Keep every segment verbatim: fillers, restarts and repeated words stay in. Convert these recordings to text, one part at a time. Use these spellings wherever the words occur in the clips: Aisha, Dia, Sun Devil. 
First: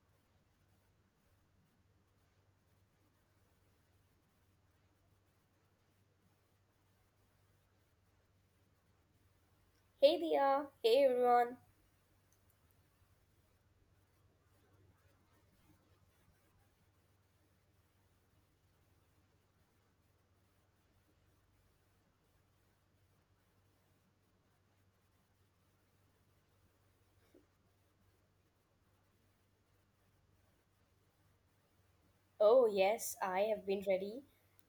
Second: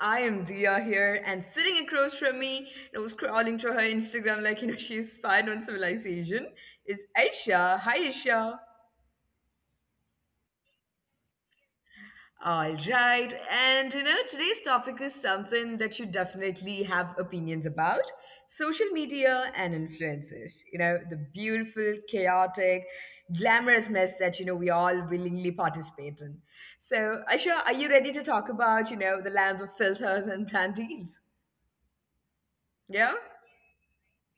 I am Dia here, and sitting across from me, and I was scrolling through her Instagram like you know she's spied on civilization, is Aisha. Hi Aisha. Hey Dia, hey everyone. All right. And you know, today's topic is something that you definitely have opinions about: social media and influences. You know, the beautiful, chaotic, glamorous mess that, you know, we all willingly participate in. So, Aisha, are you ready to talk about, you know, the lands of filters and planned deals? Oh yes, I Yeah? have been ready.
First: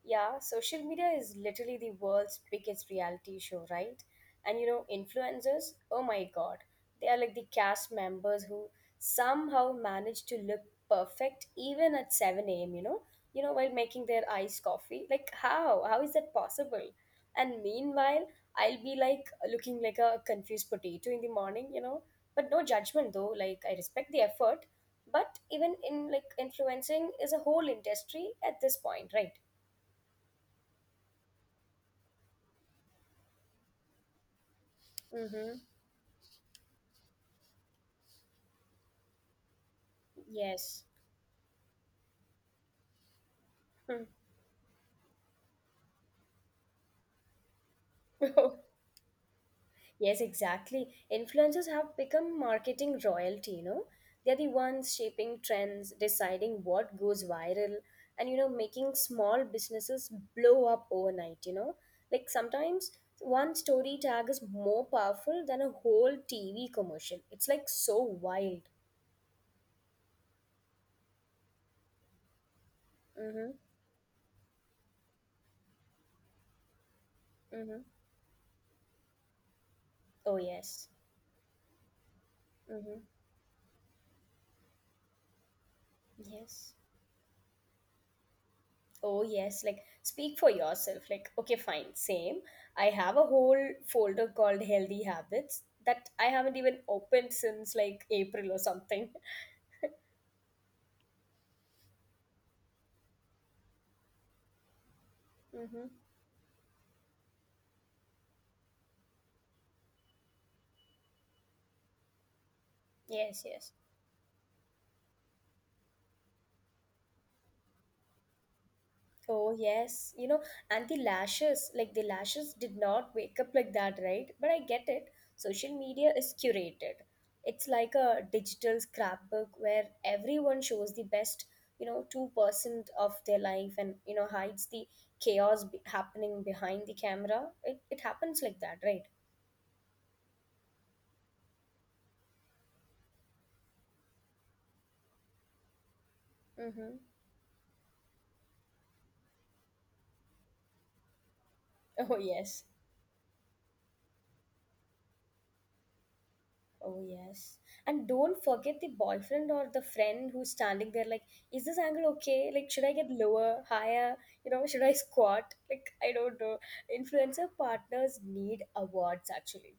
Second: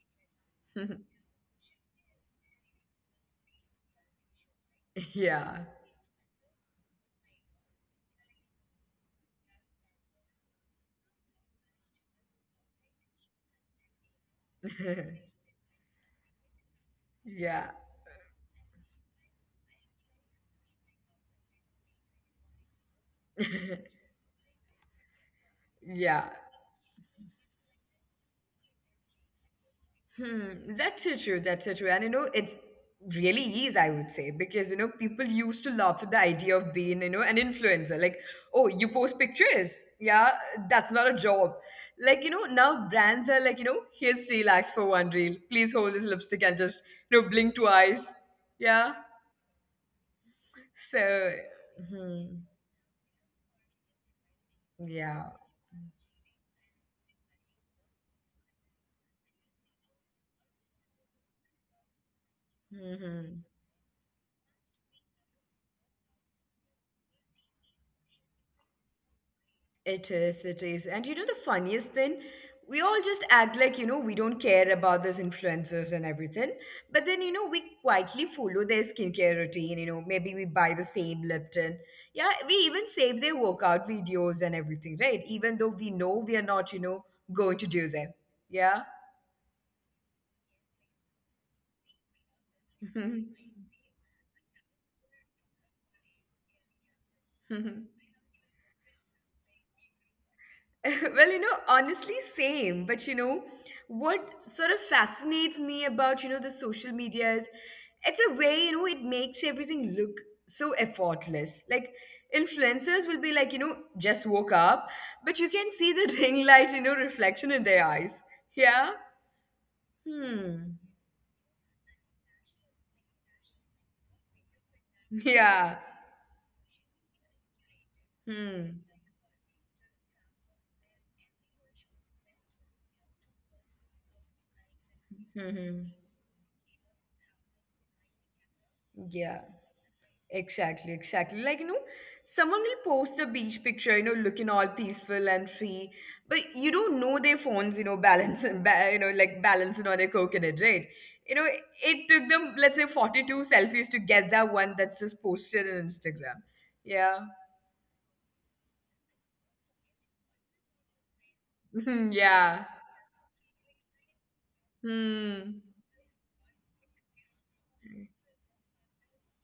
Yeah, social media is literally the world's biggest reality show, right? And you know, yeah. influencers, oh my god, they are like the cast members who somehow manage to look perfect even at seven a m, you know? You know, while making their iced coffee. Like how? How is that possible? yeah. And meanwhile, I'll be like looking like a confused potato in the morning, you know? But no judgment though, like I respect the effort, but even in Yeah. like influencing is a whole industry at this point, right? Hmm, that's so true. That's so true. And you know, it really is, I would say, because you know, people used to Mm-hmm. laugh at the idea of being, you know, an influencer. Like, oh, you post pictures. Yeah, that's Yes. not a job. Like, you know, now brands are like, you know, Hmm. here's three lakhs for one reel. Please hold this lipstick and just, you know, blink twice. Yeah. Yes, exactly, So, influencers have become hmm, marketing royalty, you know. They're the ones yeah. shaping trends, deciding what goes viral, and you know, making small businesses blow up overnight, you know. Like, sometimes Hmm. one story tag is more powerful than a whole TV commercial. It's like so wild. It is, it is. And you know the funniest thing? We all just Mm-hmm. act like, you know, we don't care about these influencers and everything. But then, you know, we Mm-hmm. quietly follow their skincare routine. You know, maybe we Oh buy the yes. same Lipton. Yeah, we even save their workout videos and everything, right? Even though we know we are not, you Yes. know, going to do them. Yeah. Oh, yes. Like, speak for yourself. Like, okay, fine, same. I have a whole folder called Healthy Habits that I haven't even opened since like April or something. Well, you know, honestly, same. But you know, what sort of Mm-hmm. fascinates me about, you know, the social media is it's a way, you know, it makes everything look so effortless. Like Yes, influencers will be yes. like, you know, just woke up, but you can see the ring light, you know, reflection in their eyes. Yeah. Oh yes, you know, and the Hmm. lashes, like the lashes did not wake up like that, right? But I get it. Social media Yeah. is curated. It's like a digital Hmm. scrapbook where everyone shows the best, you know, two percent of their life and, you know, hides the chaos be- Hmm. Hmm. happening behind the camera. It, it happens like that, right? Yeah. Exactly, exactly. Like, you know, someone will post a beach picture, you know, looking all peaceful and free, but Mm-hmm. you don't know their phones, you know, balancing, ba- you know, like balancing on a coconut, right? You know, Oh it yes. took them, let's say, forty-two selfies to get that one that's just posted on Instagram. Oh, yes. Yeah. And don't forget the boyfriend or the friend who's standing there, like, is this angle okay? Like, should I yeah. get lower, higher? You know, should I squat? Like, Hmm. I don't know. Influencer partners need awards, actually.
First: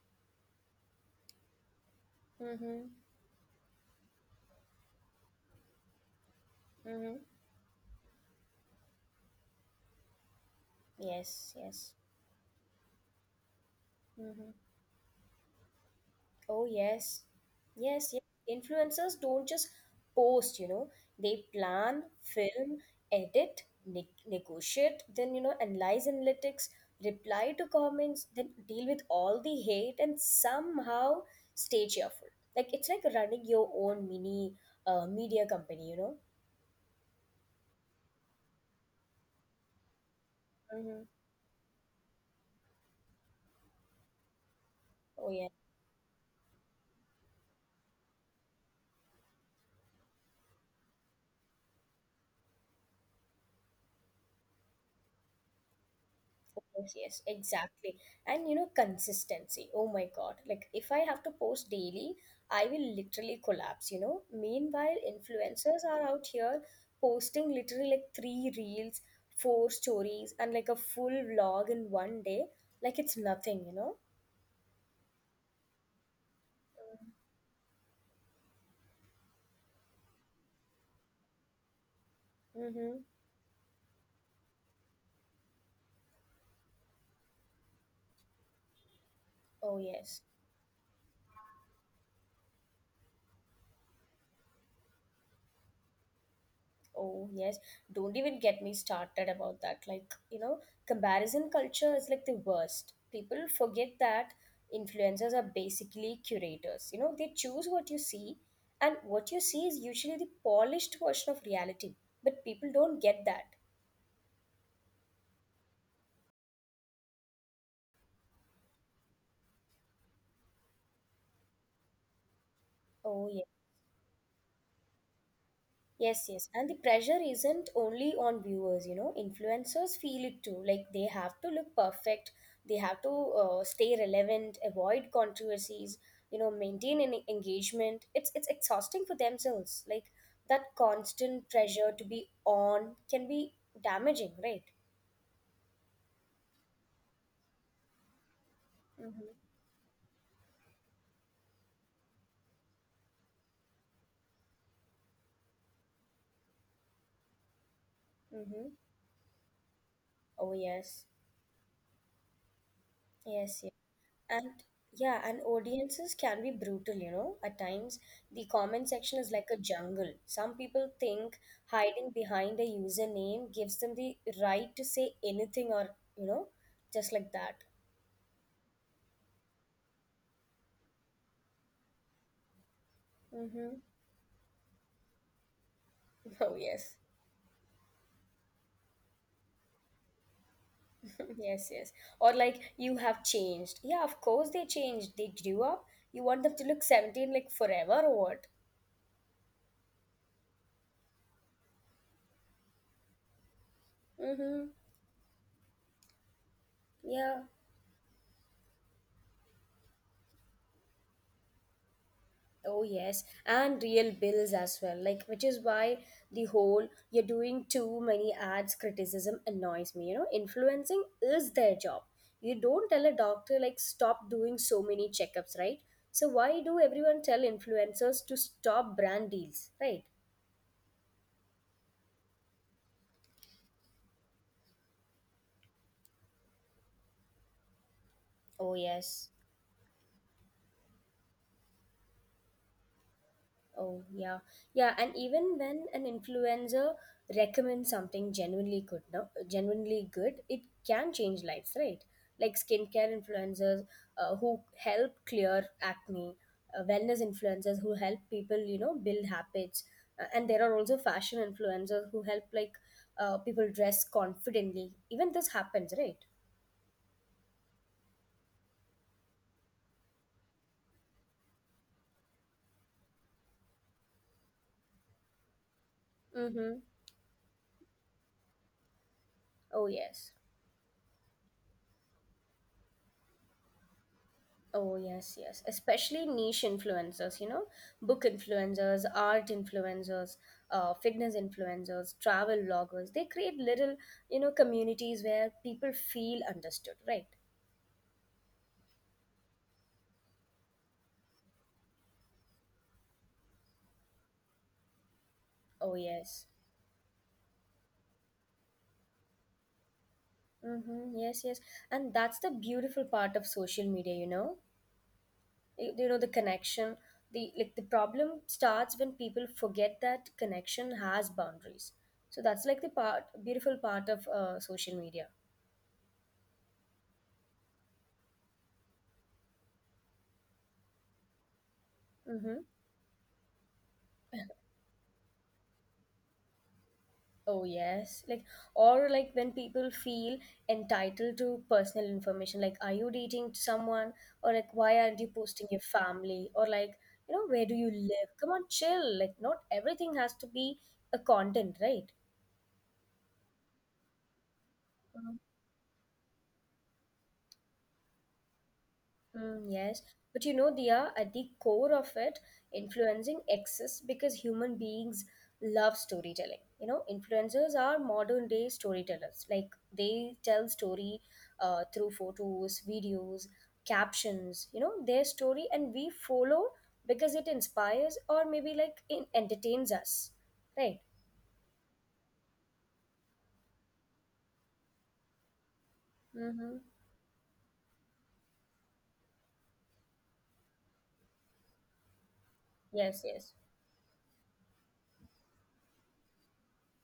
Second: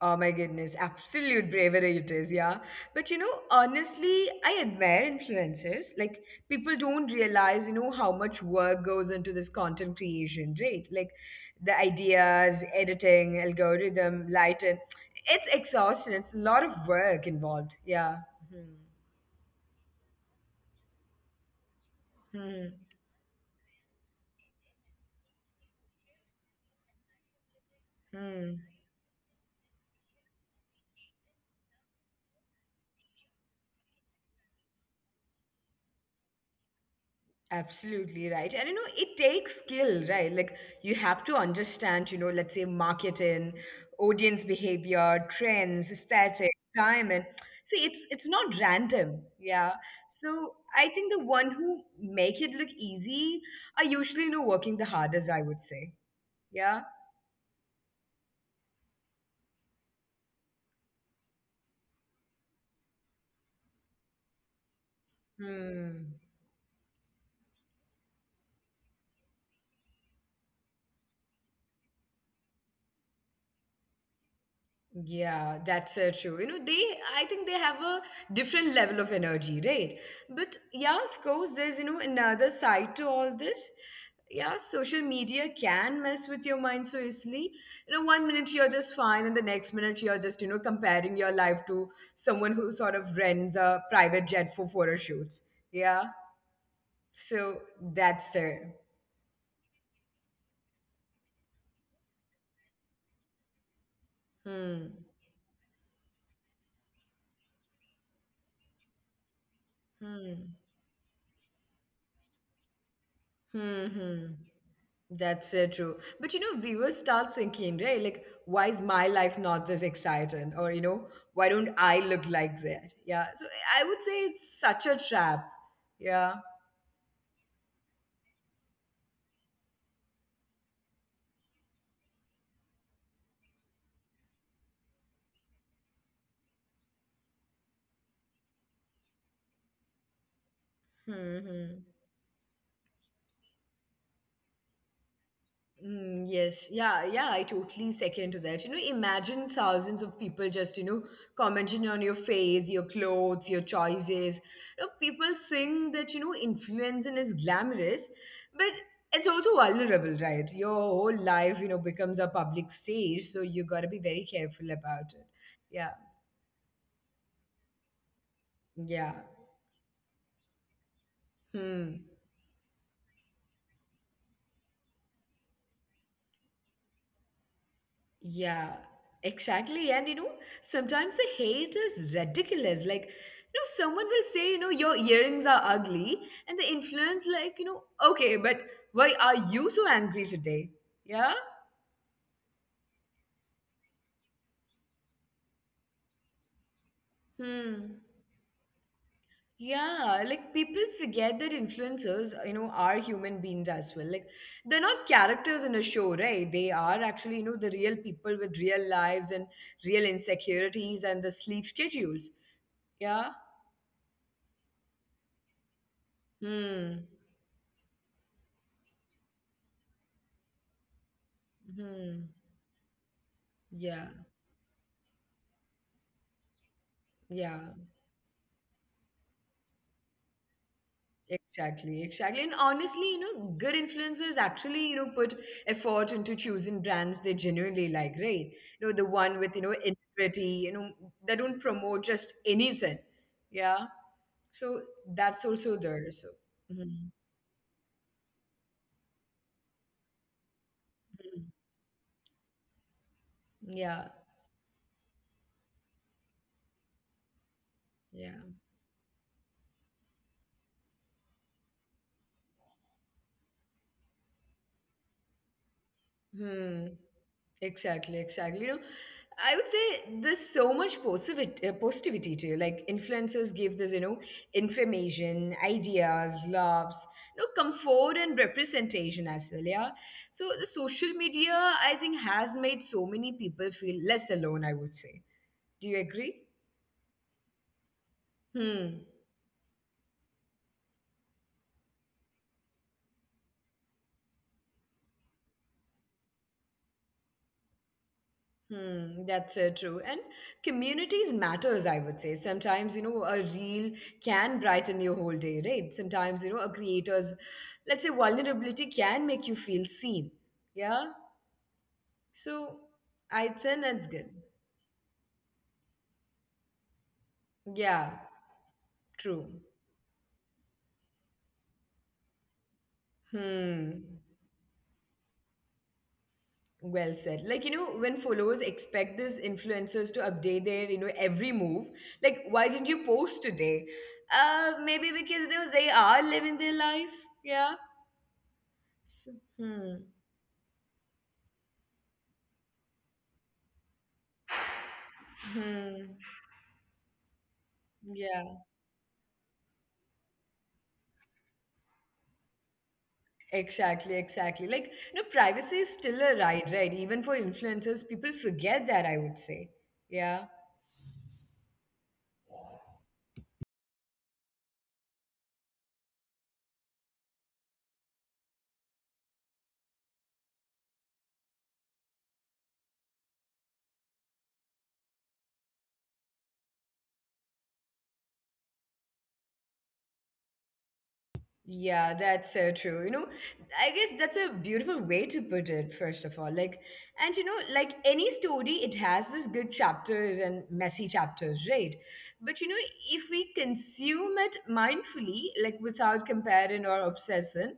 Oh my goodness, absolute bravery it is, yeah. Mm-hmm. But you know, honestly, I admire influencers. Like, people don't Mm-hmm. realize, you know, how much work goes into this content creation, right? Like, the Yes, yes. ideas, editing, algorithm, lighting. Mm-hmm. It's exhausting. It's a lot of Oh, work yes. involved, yeah. Yes, yes. Hmm. Influencers don't just post, you know, they plan, Hmm. film, edit, ne- negotiate, then, you know, analyze analytics, reply to comments, Hmm. then deal with all the hate and somehow stay cheerful. Like, it's like running your own mini uh, media company, you know? Absolutely right. And you know, it takes skill, right? Like you have to Mm-hmm. understand, you know, let's say marketing, audience behavior, Oh, trends, yeah. aesthetic, time and see it's it's not random. Yeah. So I think the one who make it look easy are usually, you know, working the hardest, I would say. Yeah. Yes, yes, exactly. And you know, consistency. Oh my God. Like, if I have to post daily, I will literally collapse, you know. Meanwhile, Hmm. influencers are out here posting literally like three reels, four stories, and like a full vlog in one day. Like, it's nothing, you know. Yeah, that's so true. You know, they, I think they have a different level of energy, right? But yeah, of course, there's, you know, another side to all Mm-hmm. this. Yeah, social media can mess with your mind so easily. You know, one minute you're just fine, and the next minute you're Oh, just, you know, yes. comparing your life to someone who sort of rents a private jet for photo shoots. Yeah. So Oh, yes. that's Don't there. even get me started about that. Like, you know, comparison culture is like the worst. People forget that Hmm. influencers are basically curators. You know, they choose what you see, and what you see is Hmm. usually the polished version of reality. But people don't get that. Hmm. Hmm. That's so true. But you know, viewers start thinking, right? Like, why is my life not this exciting? Or, you know, why don't I look like that? Yeah. So Oh. I would say it's such a trap. Yeah. Yes, yes. And the pressure isn't only on viewers, you know, influencers feel it too. Like, they have to look perfect, they have to uh, stay relevant, avoid controversies, you know, maintain an engagement. It's it's exhausting for themselves. Like, that Hmm. constant pressure to be on can be damaging, right? Mm, yes, yeah, yeah, I totally second to that. You know, imagine Mm-hmm. thousands of people just, you know, commenting on your face, your clothes, your choices. You know, people think that, you know, influencing is glamorous, but Mm-hmm. it's also vulnerable, right? Your Oh whole life, yes. you know, becomes a public stage, so you got to be Yes. very careful about And it. yeah, Yeah, and audiences can be brutal, you know. At times, the yeah. comment section is like a jungle. Some people think Hmm. hiding behind a username gives them the right to say anything or, you know, just like that. Yeah, exactly. And you know, sometimes the hate is ridiculous. Like, you know, someone Mm-hmm. will say, you know, your earrings are ugly, and the Oh, influence, yes. like, you know, okay, but why are you so angry today? Yeah? Yes, yes. Or like, you have changed. Yeah, of course they changed. They grew up. You want them to look seventeen like Hmm. forever or what? Yeah, like people forget that influencers, you know, are human beings as well. Like they're not Mm-hmm. characters in a show, right? They are actually, you know, the real Yeah. people with real lives and real insecurities and the sleep schedules. Yeah. Oh yes, and real bills as well. Like, which is why Hmm. the whole you're doing too many ads criticism annoys me. You know, influencing is Hmm. their job. You don't tell a Yeah. doctor like stop doing so many checkups, right? So why do Yeah. everyone tell influencers to stop brand deals, right? Exactly. Exactly. And honestly, you know, good influencers actually, you know, put effort into choosing brands they genuinely like, right? You know, the Oh, one with, you know, yes. integrity, you know, they don't promote just anything. Yeah. Oh, So yeah. that's Yeah, and also there. even So, when an mhm, influencer recommends something genuinely good, no, genuinely good, it mhm, can change lives, right? Like skincare yeah. influencers uh, who help clear acne, uh, wellness Yeah. influencers who help people, you know, build habits, uh, and there are also fashion influencers who help like uh, people dress confidently. Even this happens, Hmm. right? Exactly, exactly. You know, I would say there's so much positivity, uh, positivity to you. Like influencers give this, you know, information, ideas, laughs, Mm-hmm. you know, comfort and representation as well. Yeah. Oh, So the yes. social media, I think, has made so many people feel less alone. I would say. Oh, Do yes, you yes. agree? Especially niche influencers, you know, book Hmm. influencers, art influencers, uh, fitness influencers, travel bloggers. They create little, you know, communities where people feel understood, right? Hmm, that's uh, true. And communities matters, I would say. Sometimes, you know, a reel can brighten your whole day, right? Sometimes, Oh, you know, a yes. creator's, let's say, vulnerability can make you feel seen. Yeah. Mm-hmm. Yes, yes. And So that's the I beautiful think part of that's good. social media, you know, you, you know, the connection. The Yeah, like the problem starts true. when people forget that connection has boundaries. So that's like the part, Hmm. beautiful part of uh, social media. Well said. Like, you know, when followers expect these influencers to update their, you know, every move, like, why didn't Mm-hmm. you post today? Uh, maybe because, you know, they are living their life. Yeah. Oh, yes. Like, S- or like when Hmm. people feel entitled to personal information, like, are you dating someone? Or like, why aren't you Hmm. posting your family? Or like, you know, where do you Yeah. live? Come on, chill. Like, not everything has to be a content, right? Exactly. Exactly. Like, no, privacy is still a right, right? Even for influencers, people forget that, I would say. Mm, Yeah. yes, but you know, Diya, at the core of it, influencing exists because human beings love storytelling. You know, influencers are modern day storytellers. Like, they tell story uh, through photos, videos, captions. You know, their story, and we follow because it inspires or maybe like it entertains us, right? Yeah, that's so true. You know, I guess that's a beautiful way to put it, first of all. Like, and you Mm-hmm. know, like any story, it has these good chapters and messy chapters, right? But you know, if we Yes, yes. consume it mindfully, like without comparing or obsessing,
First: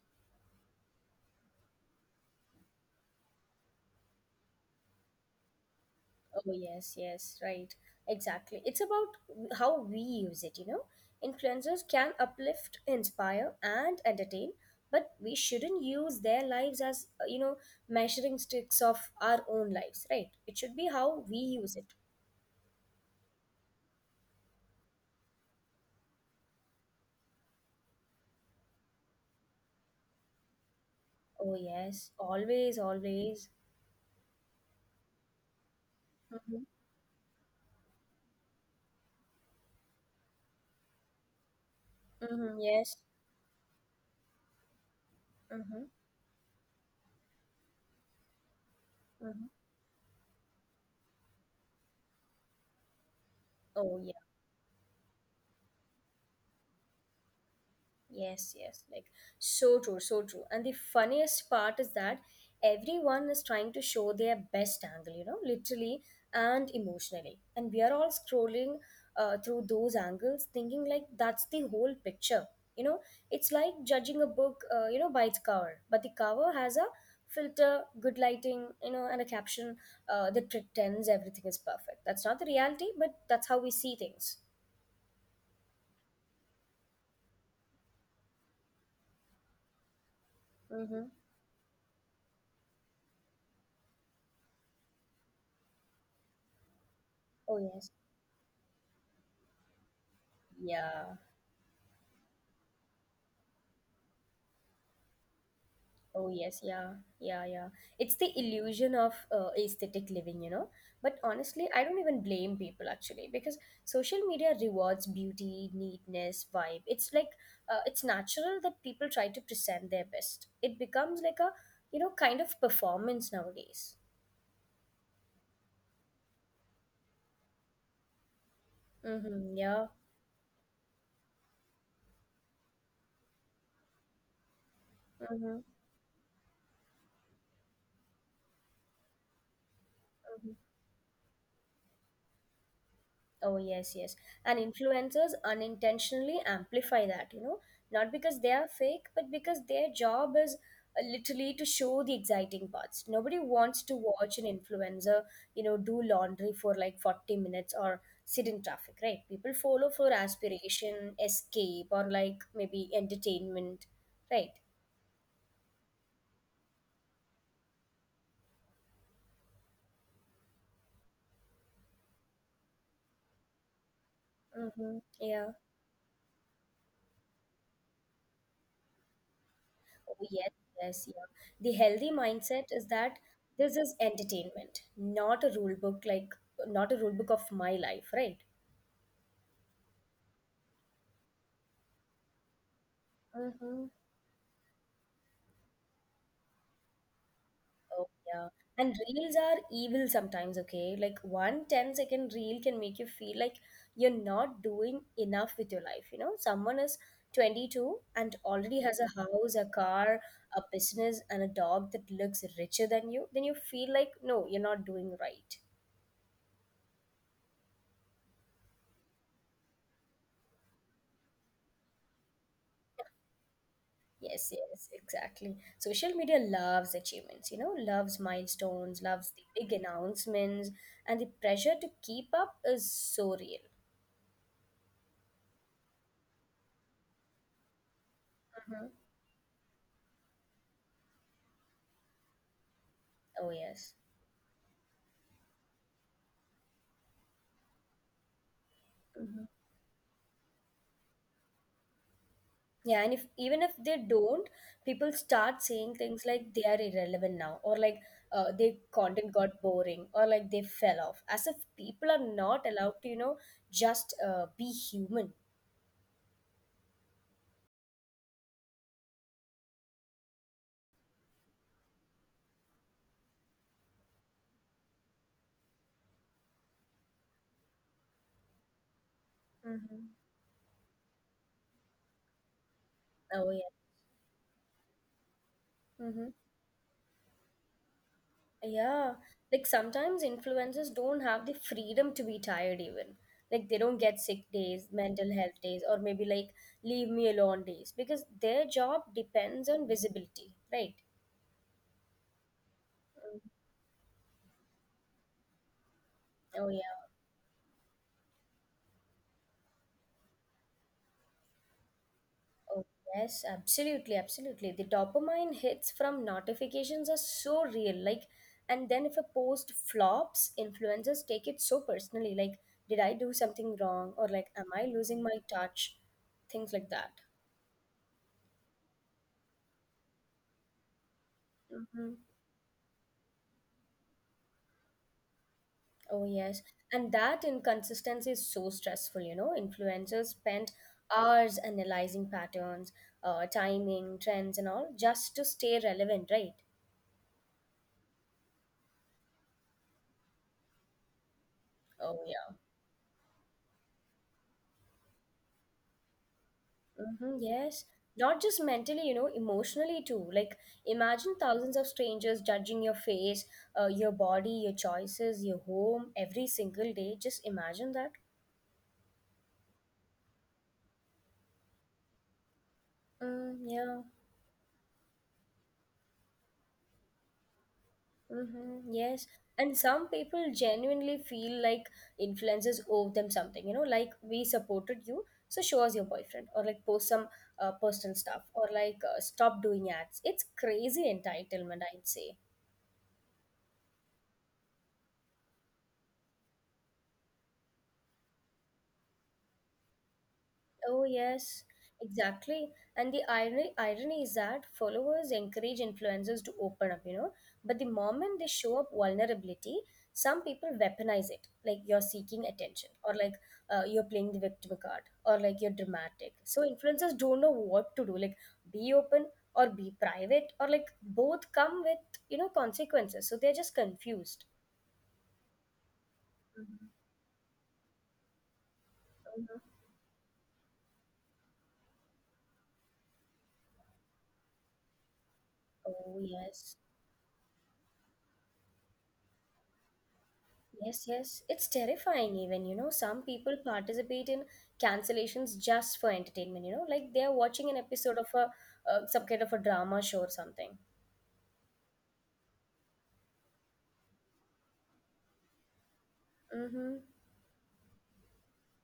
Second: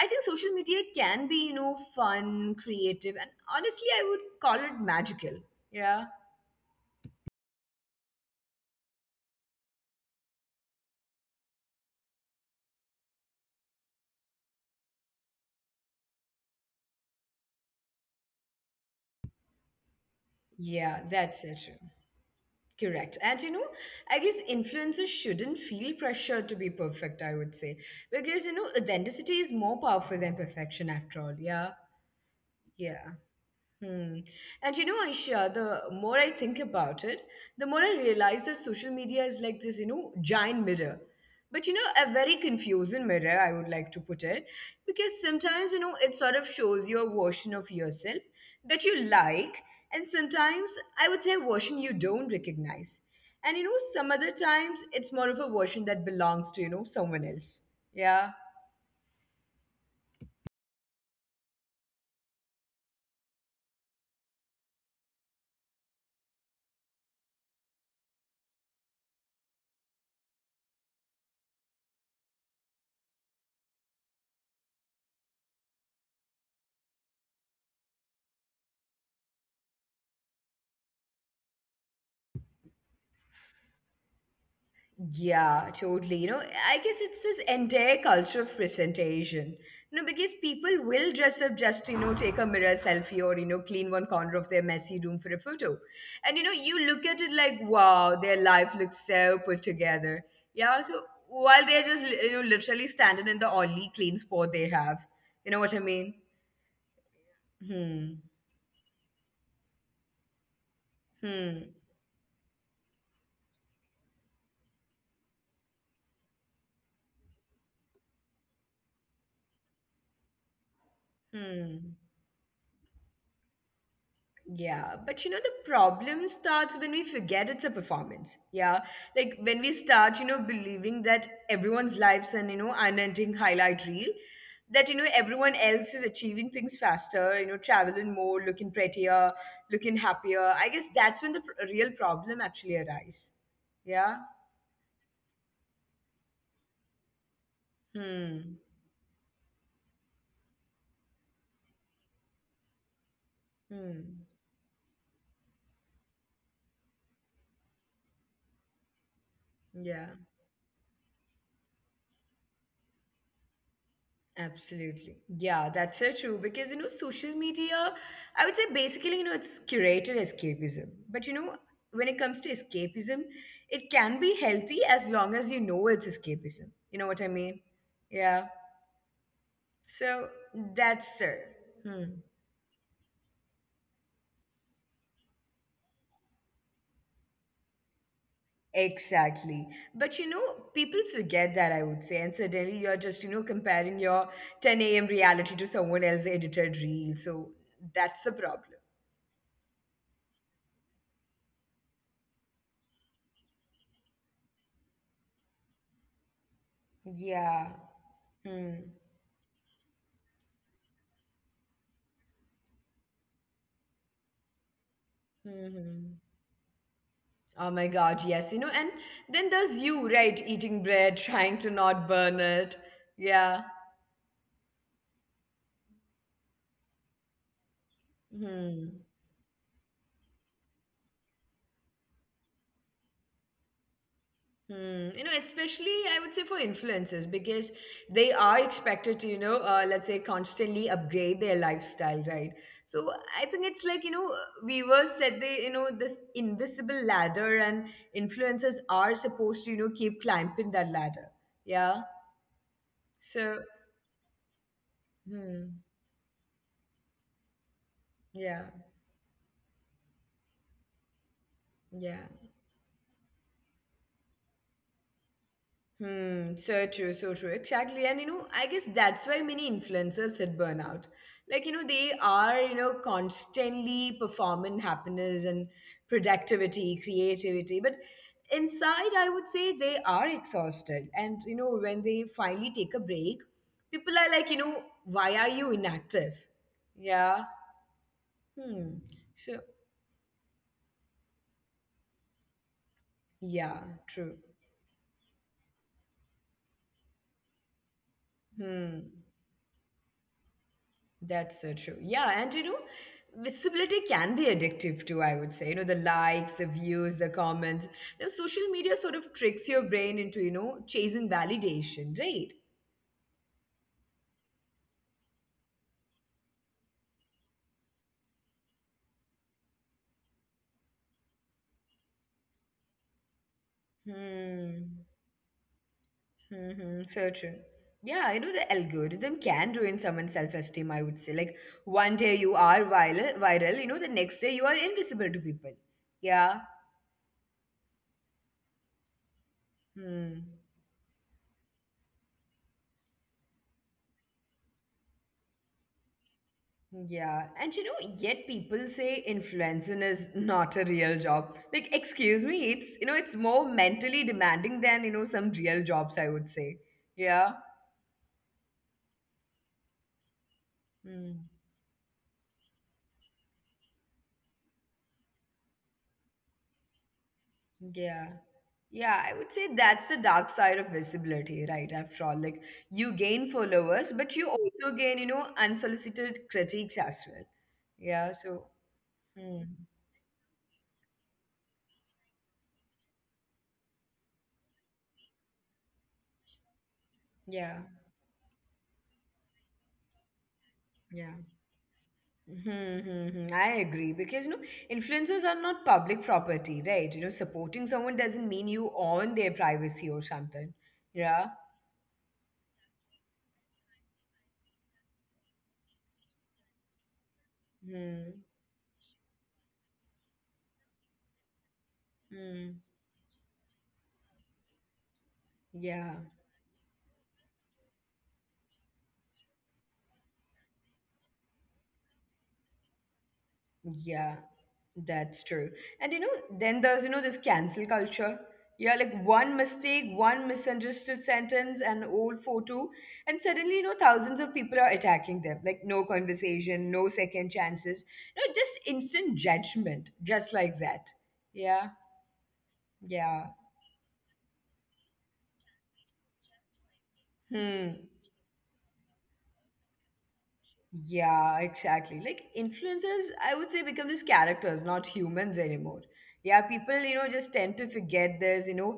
I think social media can be, you know, fun, creative, and honestly, I would call it magical. Yeah. Oh, yes, yes, right. Exactly. It's about how we use it, you know. Influencers can uplift, inspire, and entertain, but we shouldn't use their lives as, uh, you know, measuring sticks of our own lives, right? It should be Yeah, how that's we so true. use it. Correct. And you know, I guess influencers shouldn't feel pressure to be perfect, I would say. Because, you know, authenticity is more powerful than perfection after all. Oh, Yeah. yes. Always, Yeah. always. Hmm. And you know, Aisha, the more I think Mm-hmm. about it, the more I realize that social media is like this, you know, giant mirror. But you know, a very Mm-hmm. Yes. confusing mirror, I would like to put it, because sometimes, you Mm-hmm. know, it sort of shows you a version of yourself that you Mm-hmm. like, and sometimes I would say a version you don't recognize. And you know, some Oh. other times it's more of a version that belongs to, you know, someone else. Yeah. Yes, yes, like so true, so true. And the funniest part is that everyone is trying to show their best angle, you know, literally and emotionally. And we are all scrolling uh, through those angles, thinking like that's the whole picture. You know, it's like judging a book, uh, you know, by its cover. But the cover has a filter, good lighting, you know, and a caption uh, that pretends everything is perfect. That's not the reality, but that's how we see things. Yeah, totally. You know, I guess it's this entire culture of presentation. You know, because people will Mm-hmm. dress up just, to, you know, take a mirror selfie or, you know, clean one corner of their messy room for a photo. And, you know, you look at it like, Oh, yes. wow, their life looks so put together. Yeah, so Yeah. while they're just, you know, literally standing in the only clean spot they have. You know what I mean? Oh yes, yeah, yeah, yeah. Hmm. It's the illusion of uh, aesthetic living, you know. But Hmm. honestly, I don't even blame people actually because social media rewards beauty, neatness, vibe. It's like uh, it's natural that people try to present their best. It becomes like a, Hmm. you know, kind of performance nowadays. Yeah, but you know, the problem starts when we forget it's a performance. Yeah, Mm-hmm, like yeah. when we start, you know, believing that everyone's lives an, you know, unending highlight reel, that, you know, Mm-hmm, everyone else is achieving things faster, you know, traveling more, looking prettier, looking happier. mm-hmm. I guess that's when the pr- real problem actually arises. Oh, yes, Yeah. yes. And influencers unintentionally amplify that, you know, not because Hmm. they are fake, but because their job is uh, literally to show the exciting parts. Nobody wants to Hmm. watch an influencer, you know, do laundry for like forty minutes or sit in traffic, right? People follow Yeah. for aspiration, escape, or like maybe entertainment, right? Absolutely. Yeah, that's so true. Because, you know, social media, I would say basically, you know, it's curated escapism. But, you know, when it comes to escapism, it can be Mm-hmm. healthy as Yeah. long as you know it's escapism. You know what I mean? Yeah. Oh, yes, So yes, yeah. that's The it. healthy Hmm. mindset is that this is entertainment, not a rule book, like, not a rule book of my life, right? Exactly. But you know, people forget that, I would say. And suddenly you're just, you know, Mm-hmm. comparing your ten a m reality to someone else's edited reel. So Oh, yeah. that's the And problem. reels are evil sometimes, okay? Like, one ten second reel can make you feel like you're not doing enough with your life. You know, someone is Yeah. Hmm. twenty-two and already has a house, a car, a business, and a dog that looks richer than you, then you feel like, no, you're not doing Hmm. right. Oh my God, yes, you know, and then there's you, right, eating bread, trying to not burn it. Yeah. Yes, yes, exactly. Social media loves achievements, you know, loves Hmm. milestones, loves the big announcements, and the pressure to keep up is so real. Hmm. You know, especially I would say for influencers because they are Mhm. expected to, you know, uh, let's say constantly upgrade their lifestyle, right? So Oh, I think it's yes. like, you know, viewers said they, you know, this invisible ladder and influencers are Mhm. supposed to, you know, keep climbing that ladder. Yeah. Yeah, and if So, even if they don't, people start hmm. saying things like they are irrelevant now, or like uh, Yeah. their content got boring, or like they fell off, as if people Yeah. are not allowed to, you know, just uh, be human. Hmm, so true, so true. Exactly. And you know, I guess that's why many influencers hit burnout. Like, you know, they are, you know, constantly performing happiness and productivity, creativity. But inside, I would say they are Mhm. exhausted. And, you know, when they finally take a break, Oh, yeah. people are like, you know, why are you inactive? Mm-hmm. Yeah. Hmm. Yeah, So, like sometimes influencers don't have the freedom to be tired, even. yeah, Like, they don't get true. sick days, mental health days, or maybe like leave me alone days because their Hmm. job depends on visibility, right? That's so true. Yeah, and you know, Mm. visibility can be addictive too, I would say. You know, the likes, the Oh, yeah. views, the comments. You know, social media sort of tricks your brain into, you know, chasing validation, right? Oh, yes, absolutely, absolutely. The dopamine hits from notifications are so real. Like, and then if a post flops, influencers take it so personally. Like, did I do something wrong? Or like, am I Hmm. losing my touch? Things Mm-hmm. like that. So true. Yeah, you know, the algorithm can ruin someone's self-esteem, I would say. Like one Mhm. day you are viral, viral, you know, the next day you are invisible to people. Oh, Yeah. yes. And that inconsistency is so stressful, you know. Hmm. Influencers spend hours analyzing patterns, uh, timing, trends, and all just to stay relevant, right? Yeah, and you know, yet people say influencing is not a real job. Like, Oh, excuse yeah. me, it's you know, it's more mentally demanding than you know some real jobs. I would say. Mm-hmm, Yeah. yes. Not just mentally, you know, emotionally too. Like, imagine thousands Mm, of strangers judging your face, uh, your body, your choices, your home every single day. Just imagine that. yeah. Yeah, I would say that's the dark side of visibility, right? After all, like you gain Mm, yeah. followers, but you also gain, you know, unsolicited critiques as well. Yeah. So, Mm-hmm, yes. mm, And some people genuinely feel like influencers owe them something, you know, like we supported you, so show us your boyfriend, or like post some yeah, uh, personal stuff, or like uh, stop doing ads. It's crazy yeah. entitlement, I'd say. Hmm, hmm, hmm. I agree because you know influencers are not public property, right? You know, supporting someone doesn't mean you own their privacy or something. Oh, Yeah. yes, exactly. And the irony, irony is that followers encourage influencers to open up, you know, but the Hmm. moment they show up vulnerability, some people weaponize it. Like, you're seeking Hmm. attention, or like uh, you're playing the victim card, or like you're Yeah. dramatic. So influencers don't know what to do. Like, be open or be private, or like both come with, you know, consequences. So they're just Yeah. confused. That's true. And you know, then there's Mhm. you know this cancel culture. Yeah, like one Mhm. mistake, one misunderstood sentence, an old photo, and suddenly you know thousands of people are attacking them. Like no Oh, conversation, no yes. second chances, no just instant judgment, just like that. Yes, yes. Yeah. It's terrifying, even. You know, Yeah. some people participate in cancellations just for entertainment, you know, like they're Hmm. watching an episode of a uh, some kind of a drama show or something. Yeah, exactly. Like influencers, I would say, become these characters, not humans anymore. Yeah, people, you know, Mm-hmm. just tend to forget there's, you know,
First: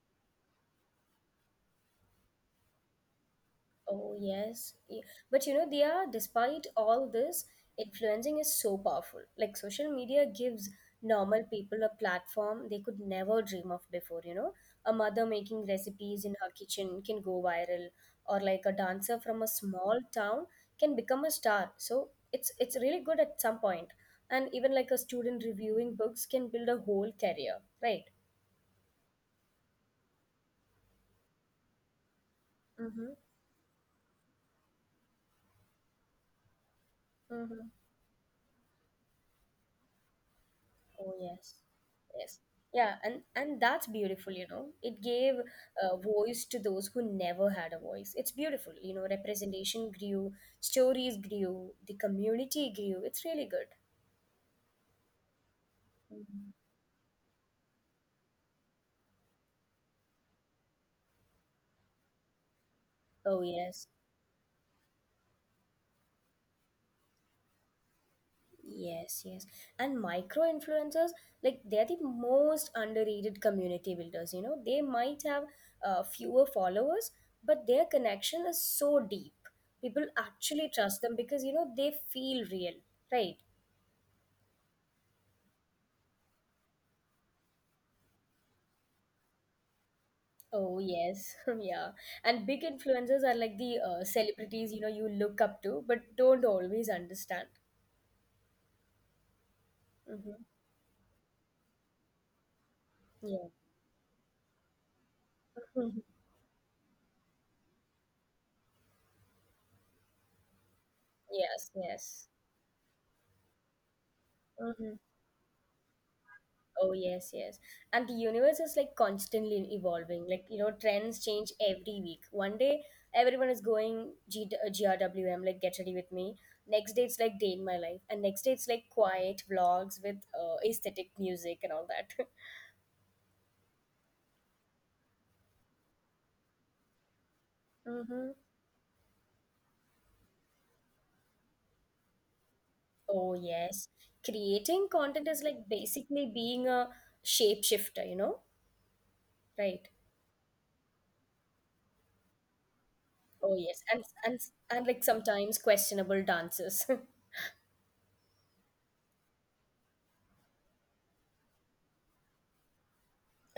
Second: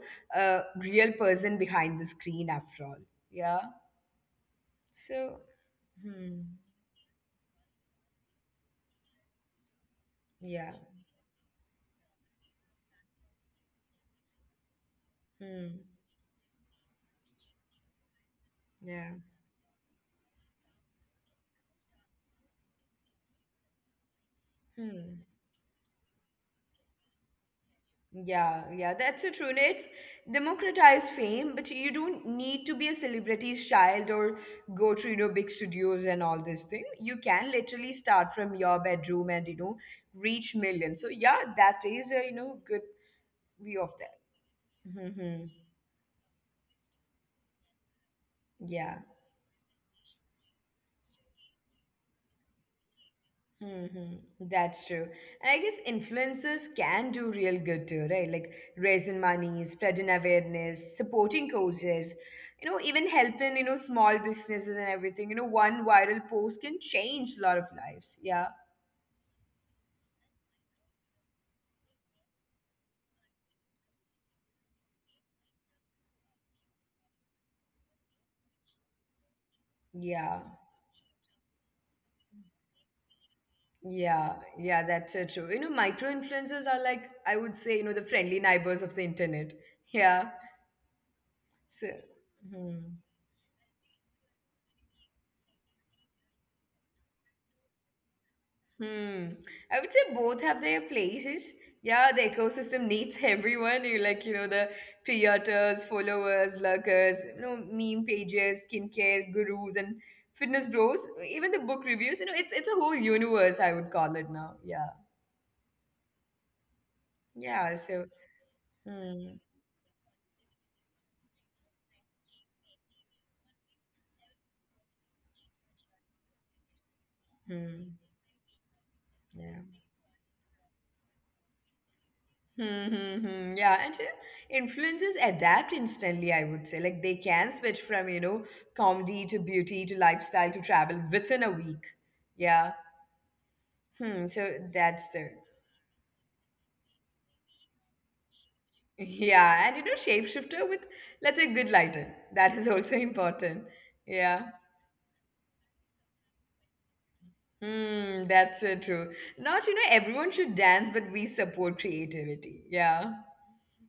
a real person behind the screen after all. Yeah. Oh, yes. Y- But you So, know, they are, despite hmm. all this, influencing is so powerful. Like, social media gives Yeah. normal people a platform they could never dream of before, you know? A mother making Hmm. recipes in her kitchen can go viral, or like a dancer Yeah. from a small town can become a star. So, it's it's really good at some point. And even like a student Hmm. reviewing books can build a whole career, right? Yeah, yeah, that's so true. And it's democratized fame, but you don't need Mm-hmm. to be a celebrity's child or go to, you know, big studios and all this thing. You can Mm-hmm. literally start from your bedroom and, you know, reach millions. So Oh yeah, yes, that is a, you yes, know, good yeah, and and view that's of that. beautiful. You know, it gave Hmm. a voice to those who never had a voice. It's beautiful. You Yeah. know, representation grew, stories grew, the community grew. It's really good. Mm-hmm. That's true. And I guess Mhm. influencers can do real good too, right? Like raising money, spreading awareness, supporting causes, you know, even Oh helping, you know, yes, small businesses and everything. You know, one viral post can change a lot of lives. Yeah. yes, yes. And micro influencers, like they're the most underrated community builders. You know, they might have uh, fewer followers, but their connection is so deep. People Yeah. actually trust them because you know they feel real, right? Yeah. Yeah. That's so true. You know, micro influencers are like, I would say, you know, the friendly neighbors of the internet. Yeah. Oh So, yes, yeah. hmm. And big influencers are like the uh, celebrities you know you look up to, but don't always understand. Hmm. I would say both have their Mm-hmm. places. Yeah, the ecosystem needs everyone. You like, you Yeah. know, the creators, followers, Mhm. lurkers, you know, meme pages, skincare gurus, and fitness bros. Even the book reviews. You know, Yes. it's it's a whole Yes. universe. I would call it now. Yeah. Mm-hmm. Oh Yeah. yes. So. Yes. And the universe Hmm. is like constantly evolving. Like you know, trends change every week. One day everyone is going G- uh, G R W M, like get ready with me. Next day it's Hmm. like day in my life, and next day it's like Yeah. quiet vlogs with uh, aesthetic music and all Hmm, that. hmm, hmm. Yeah, and you know, influencers adapt instantly, I would say. Like they can switch from, you know, Mm-hmm. comedy to beauty to lifestyle to travel within a week. Yeah. Oh, Hmm, yes. so that's the, Creating content is like basically being a shapeshifter, you know? yeah, and you know, Right. shapeshifter with let's say good lighter. That is also important. Oh, yes. Yeah. And and and like sometimes questionable dances. Hmm, that's so true. Not, you know, everyone should dance, but we support creativity. Yeah.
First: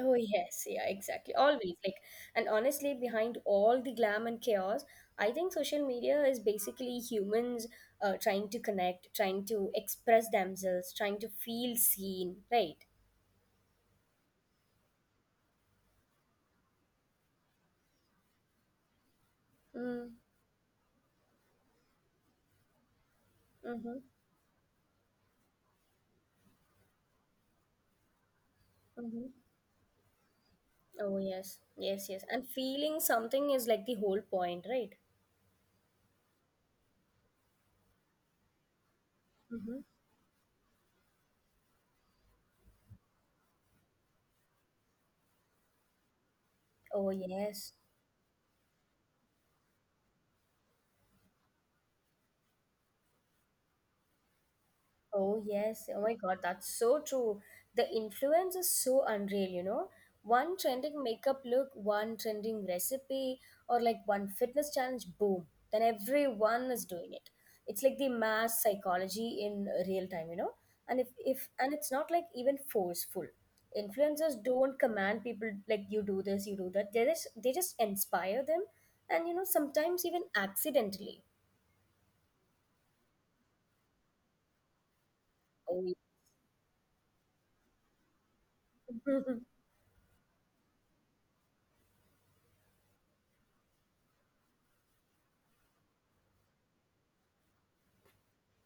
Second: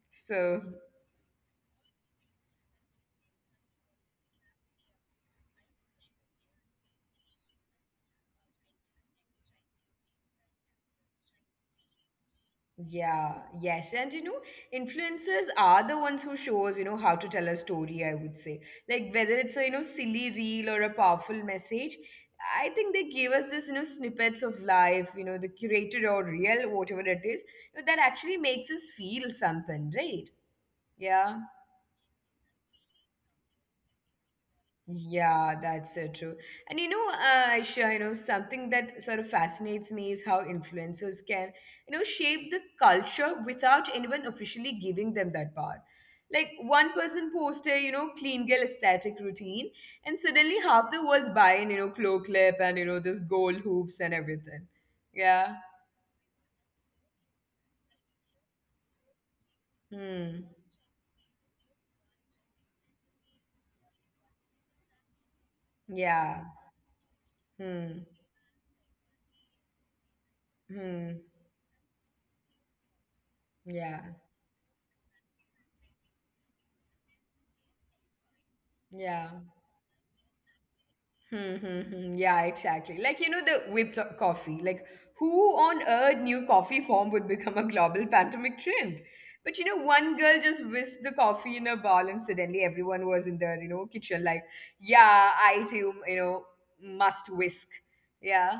Oh, So yes. Yeah, exactly. Always like and honestly behind all the glam and chaos, I think social media is basically humans uh, trying to connect, trying to express themselves, trying to feel seen, right? yeah, yes. And you know, influencers are the ones who show us, you know, how to tell a story, I would say. Like whether it's a, you know, Mm, silly reel or a powerful message, I think they give us this, you mm-hmm, know, snippets of life, you know, the curated or real, whatever it is, that actually makes us mm-hmm. feel something, right? Oh, yes. Yeah. Yes, yes. And feeling something is like the whole point, right? Yeah, that's so true. And you know, uh, Aisha, you know, something that sort of Mm-hmm. fascinates me is how influencers can, you know, shape the culture without anyone officially giving them that power. Like Oh, one person yes. posted, you know, clean girl aesthetic routine, and suddenly half the world's buying, you know, claw clip and you know this gold hoops and everything. Oh, Yeah. yes. Oh, my God. That's so true. The influence is so unreal, you know? One Hmm. trending makeup look, one trending recipe, or like one fitness challenge, boom. Then everyone Yeah. is doing it. It's like the Hmm. mass psychology in real time, you know? And if, Hmm. if and it's not like even forceful. Yeah. Influencers don't command people like you do this, you do that. They just they just inspire them and you know Yeah. sometimes even accidentally. Hmm, hmm, hmm. Yeah, exactly. Like, you know, the whipped coffee. Like, who Oh on earth knew coffee form would become a global pandemic trend? yeah. But, you know, one girl just whisked the coffee in a bowl and suddenly everyone was in the, you know, kitchen like, yeah, I too, you know, must whisk. Yeah.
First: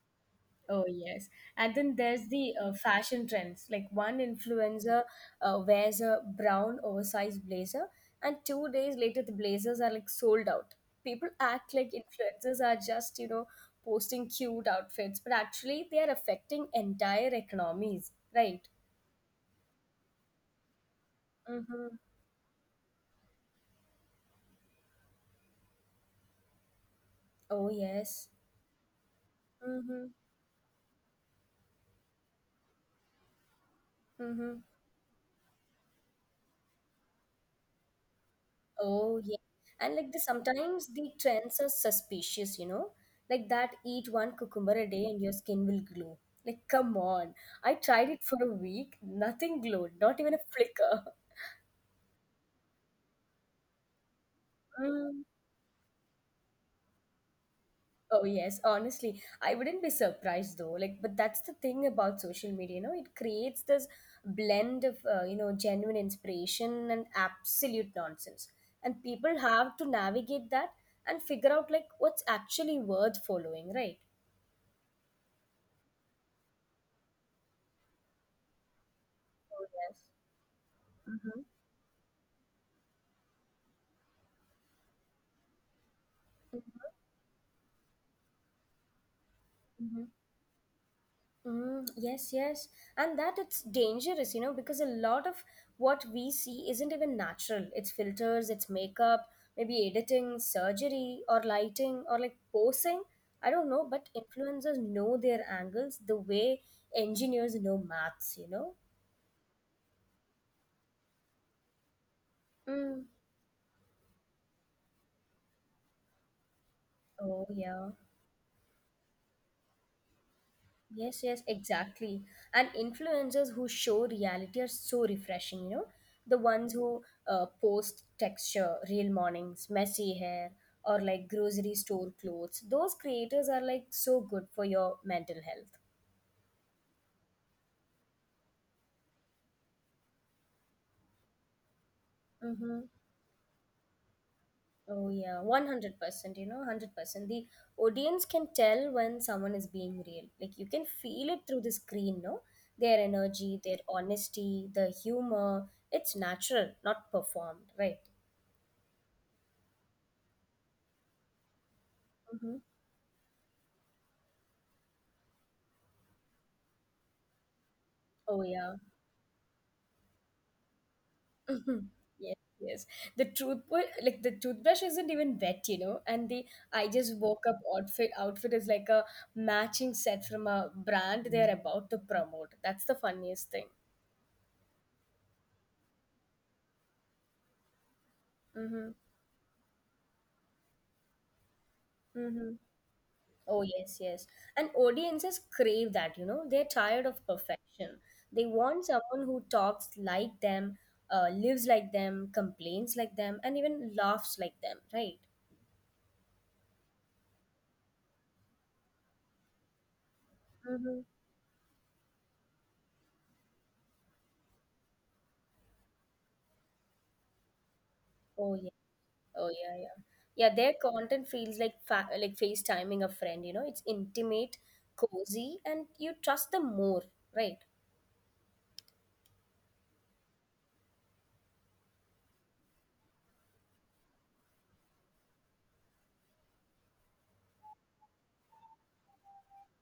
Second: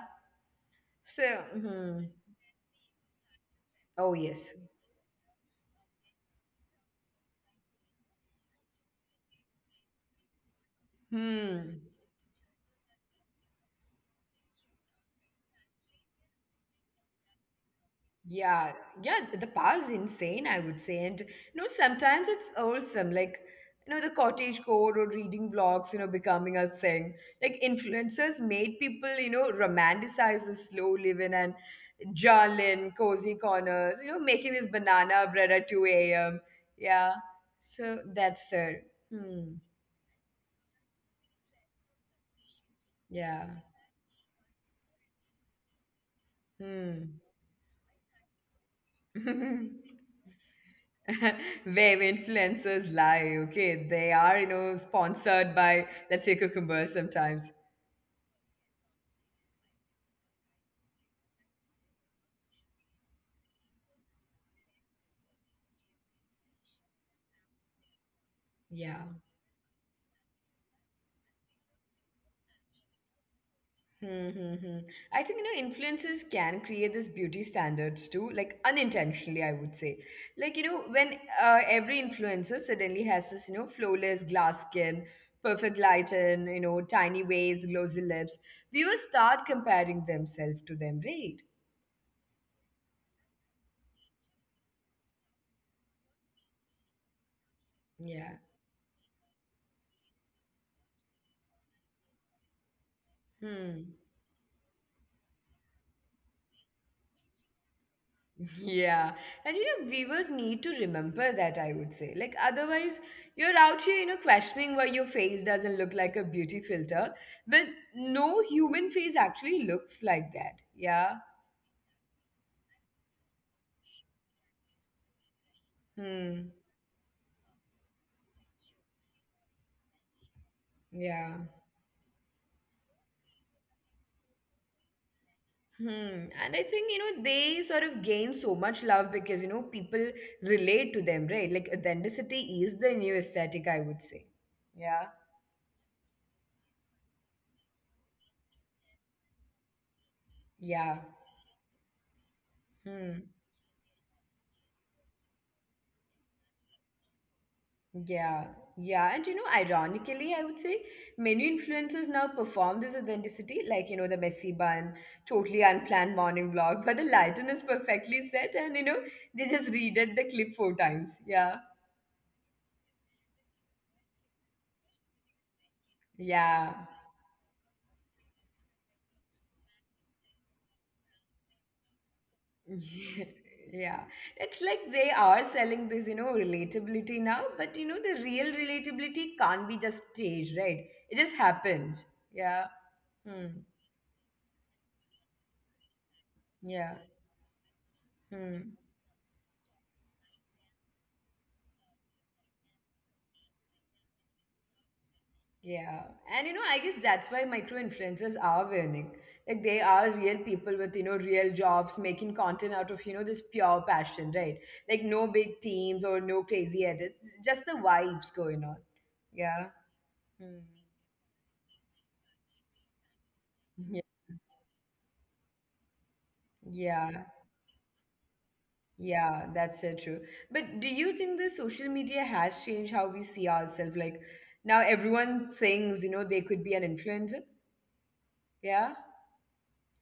Oh So, yes, and then hmm. there's the uh, fashion trends. Like Oh, one yes. influencer uh, wears a brown oversized blazer, and two days later the blazers are like sold out. People act like Hmm. influencers are just you know posting cute outfits, but actually they are affecting entire economies, right? Yeah, yeah, the power is insane, I would say. And you know, Mm-hmm. sometimes it's wholesome, like you know, the cottage code or reading blogs, you know, Oh becoming a yes. thing. Like influencers Mm-hmm. made people, you know, romanticize the slow living and Mm-hmm. journal in cozy corners, you know, making this banana bread at two a m. Yeah. Oh, yeah. So And that's like the it. sometimes Hmm. the trends are suspicious, you know? Like that eat one Yeah. cucumber a day and your skin will glow. Like, come on. I Hmm. tried it for a week, nothing glowed, not even a flicker. where influencers lie. Okay, they are you know Mm. sponsored by let's say Cucumber sometimes. Oh, yes, honestly, I wouldn't be surprised though. Like, but that's the thing about social media, you know, it creates this blend of, uh, you know, genuine inspiration and absolute nonsense. And Yeah. people have to navigate that and figure out like what's actually worth following, right? Hmm, hmm, hmm. I think you know influencers can create this beauty standards too, like Oh, unintentionally, I would yes. say. Like you know when Mm-hmm. uh, every influencer suddenly has this you know flawless glass skin, perfect lighting, you know tiny waist, glossy lips, viewers start Mm-hmm. comparing themselves to them, right? Mm, yes, yes. And that it's dangerous, you know, because a lot of what we see isn't even natural. It's filters, Yeah. it's makeup, maybe editing, surgery, or lighting, or like posing. I don't know, but Hmm. influencers know their angles the way engineers know maths, you know? Yeah. And you know, viewers need to remember that, I would say. Like, Mm. otherwise, you're out here, you know, questioning why your face doesn't look like a beauty Oh, filter. yeah. But no human face actually looks like that. Yes, yes, Yeah. exactly. And influencers who show reality are so refreshing, you know. The ones Hmm. who uh, post texture, real mornings, messy hair, or like Yeah. grocery store clothes. Those creators are like so good for your mental health. Hmm. And I think, you know, they sort of gain so much love because, you know, people relate to them, right? Like, Mm-hmm. authenticity is the new aesthetic, I would say. Oh, Yeah. yeah, one hundred percent, you know, one hundred percent. The audience can tell when someone is being real. Like, you can Yeah. feel it through the screen, no? Their Hmm. energy, their honesty, the humor. It's natural, not performed, right? Yeah, yeah, and you know, ironically, I would say many influencers Mm-hmm. now perform this authenticity, like you know, the messy bun, totally unplanned morning vlog, but the lighting is Oh perfectly yeah. set, and you know, they just redid the clip four times. Yeah, Yes, yes. The toothbrush, like the toothbrush isn't even wet, you know, and the I yeah, just woke up outfit outfit is like a matching set from a brand they are about to promote. That's the funniest thing. yeah. It's like they are selling this, you know, relatability now, but you know, the real Mm-hmm. relatability can't be just staged, right? It just happens. Mm-hmm. Yeah. Oh Hmm. yes, yes. And audiences crave that, you know. They're tired Yeah. of perfection. They want Hmm. someone who talks like them, uh, lives like them, complains like them, and even laughs like them, right? Yeah, and you know, I guess that's why micro influencers are winning. Like they are real people Mm-hmm. with you know real jobs making content out of you know this pure passion, right? Like no big teams or no crazy edits, just the vibes Oh going on. Oh Yeah. yeah, yeah, yeah. Hmm. Their content feels like fa like FaceTiming a friend. You know, it's Yeah, intimate, cozy, and you trust them more, yeah, right? yeah. That's so true. But do you think the social media has changed how we see ourselves? Like now, everyone thinks you know they could be an influencer. Yeah,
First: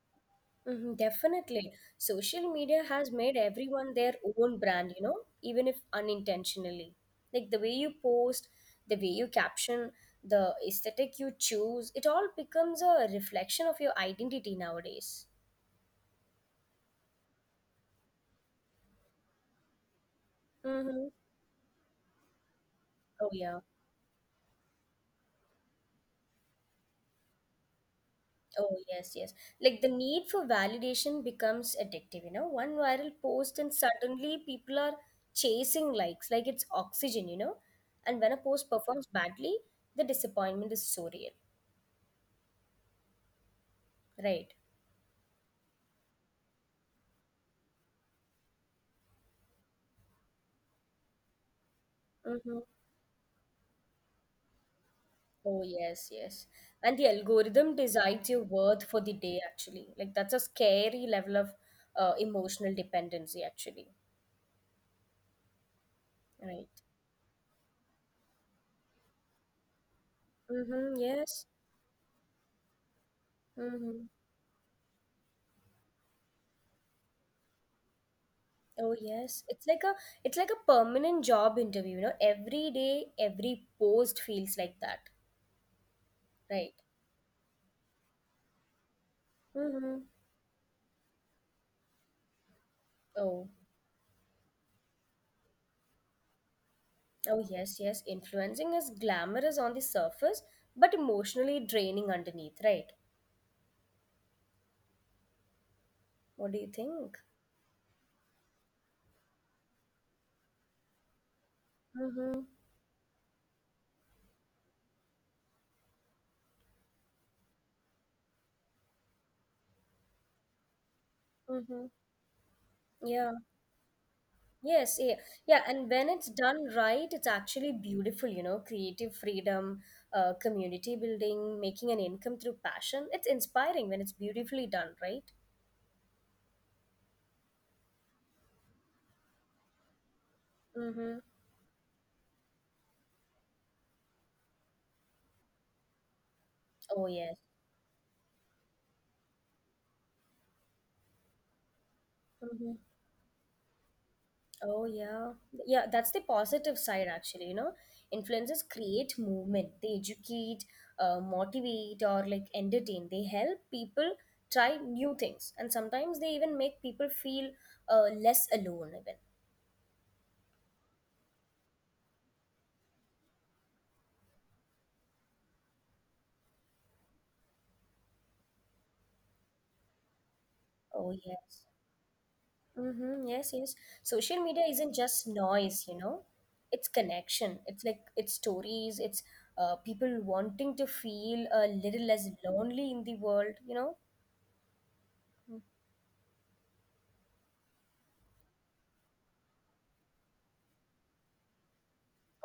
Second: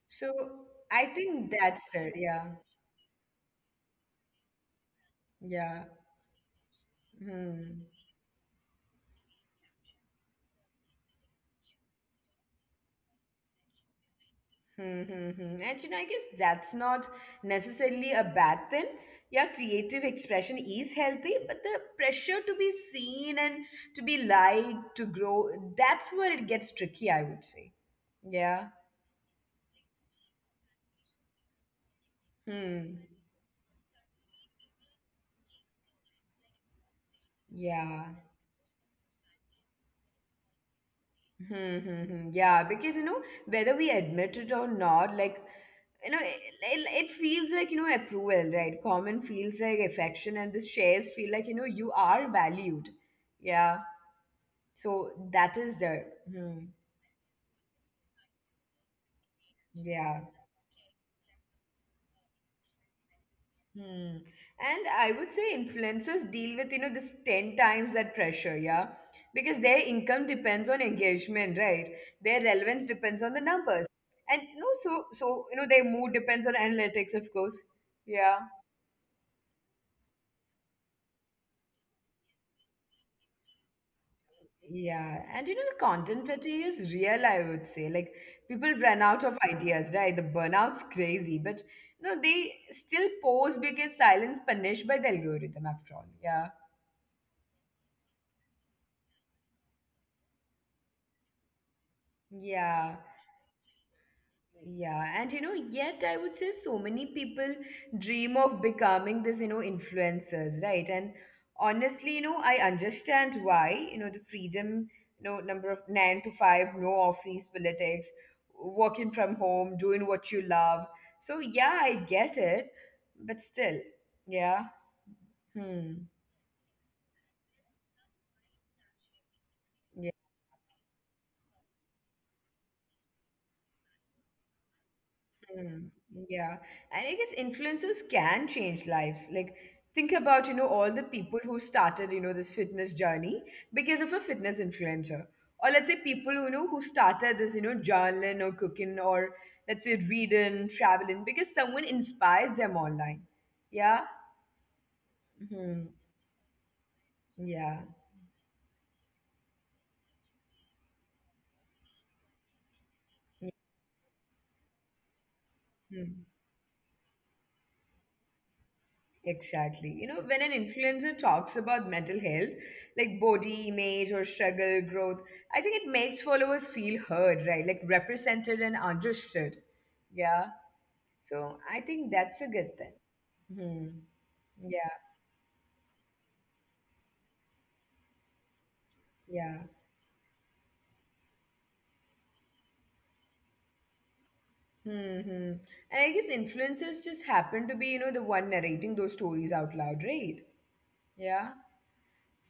so Hmm, I think definitely. that's it. Yeah, Social media has made everyone their own brand. You know, even if yeah. unintentionally, like the way Hmm. you post, the way you caption, the aesthetic you choose, it all becomes a reflection of your identity Hmm, nowadays. hmm, hmm. And you know, I guess that's not necessarily a bad thing. Yeah, creative expression Mm-hmm. is healthy, but the pressure to be Oh seen yeah. and to be liked, to grow, that's where it gets tricky, I would say. Oh, Yeah. yes, yes. Like the need for validation becomes addictive, you know. One viral Hmm. post, and suddenly people are chasing likes like it's oxygen, you know. And when a Yeah. post performs badly, the disappointment is so real, Hmm, hmm, hmm. Yeah, because you know, whether we right? admit it or not, like you know, it, it, it feels like you know approval, right? Common feels like affection, and the shares feel like you know you Mm-hmm. are valued. Yeah. So Oh, that yes, is there. yes. Hmm. And the algorithm decides your worth for the day, actually. Like that's a Yeah. scary level of uh, emotional dependency, actually, Hmm. And I would say influencers right? deal with, you know, this ten times that pressure, yeah? Because their income Mm-hmm. depends on Yes. engagement, right? Their relevance depends on the Mm-hmm. numbers. And you know, so so you know, their mood depends on analytics, of course. Yeah. Oh yes, it's like a it's like a permanent job interview, you know. Every day, every post feels like that, Yeah, and you know, the right? content fatigue is real, I would say. Like, people run out of Mm-hmm. ideas, right? The burnout's crazy, but no, they Oh, still pose because silence punished by the algorithm, after all. Yeah. oh yes, yes. Influencing is glamorous on the surface, but emotionally Yeah. draining underneath, right? Yeah, and you know, yet I would say so many people What do you dream think? of becoming this, you know, influencers, right? And honestly, you know, I understand Mm-hmm. why, you know, the freedom, you know, number of nine to five, no office politics, working from home, doing what you love. So, yeah, I get Mm-hmm. it, but still, Yeah. yeah. Yes, yeah, Hmm. yeah, and when it's done right, it's actually beautiful, you know, creative freedom, uh, community building, making an income through passion. It's inspiring when it's beautifully done, right? Mm, yeah. And I guess influencers can change lives. Like, think about, you know, all the Mm-hmm. people who started, you know, this fitness journey because of a fitness influencer. Or let's say people you know who Oh yes. started this, you know, journaling or cooking or let's say reading, traveling, because someone Hmm. inspires them online. Yeah. Oh yeah. Yeah, that's the Hmm. positive side actually, you know. Yeah. Influencers create movement. They educate, uh, motivate or like entertain. They help people try new things and sometimes they even Mm-hmm. make people feel uh, less alone even. Exactly. You know, when an influencer talks about mental health, like body image or struggle, growth, I think it makes followers feel heard, right? Like represented and understood. Yeah. Oh yes. So I think that's a good thing. Mm-hmm. Yes, yes. Hmm. Social media isn't Yeah. just noise, you know. It's connection. It's like it's stories, it's Yeah. uh, people wanting to feel a little less lonely in the world, you know. Hmm. Hmm. And I guess influencers just happen to be, you know, the one narrating those stories out loud, right? Yeah.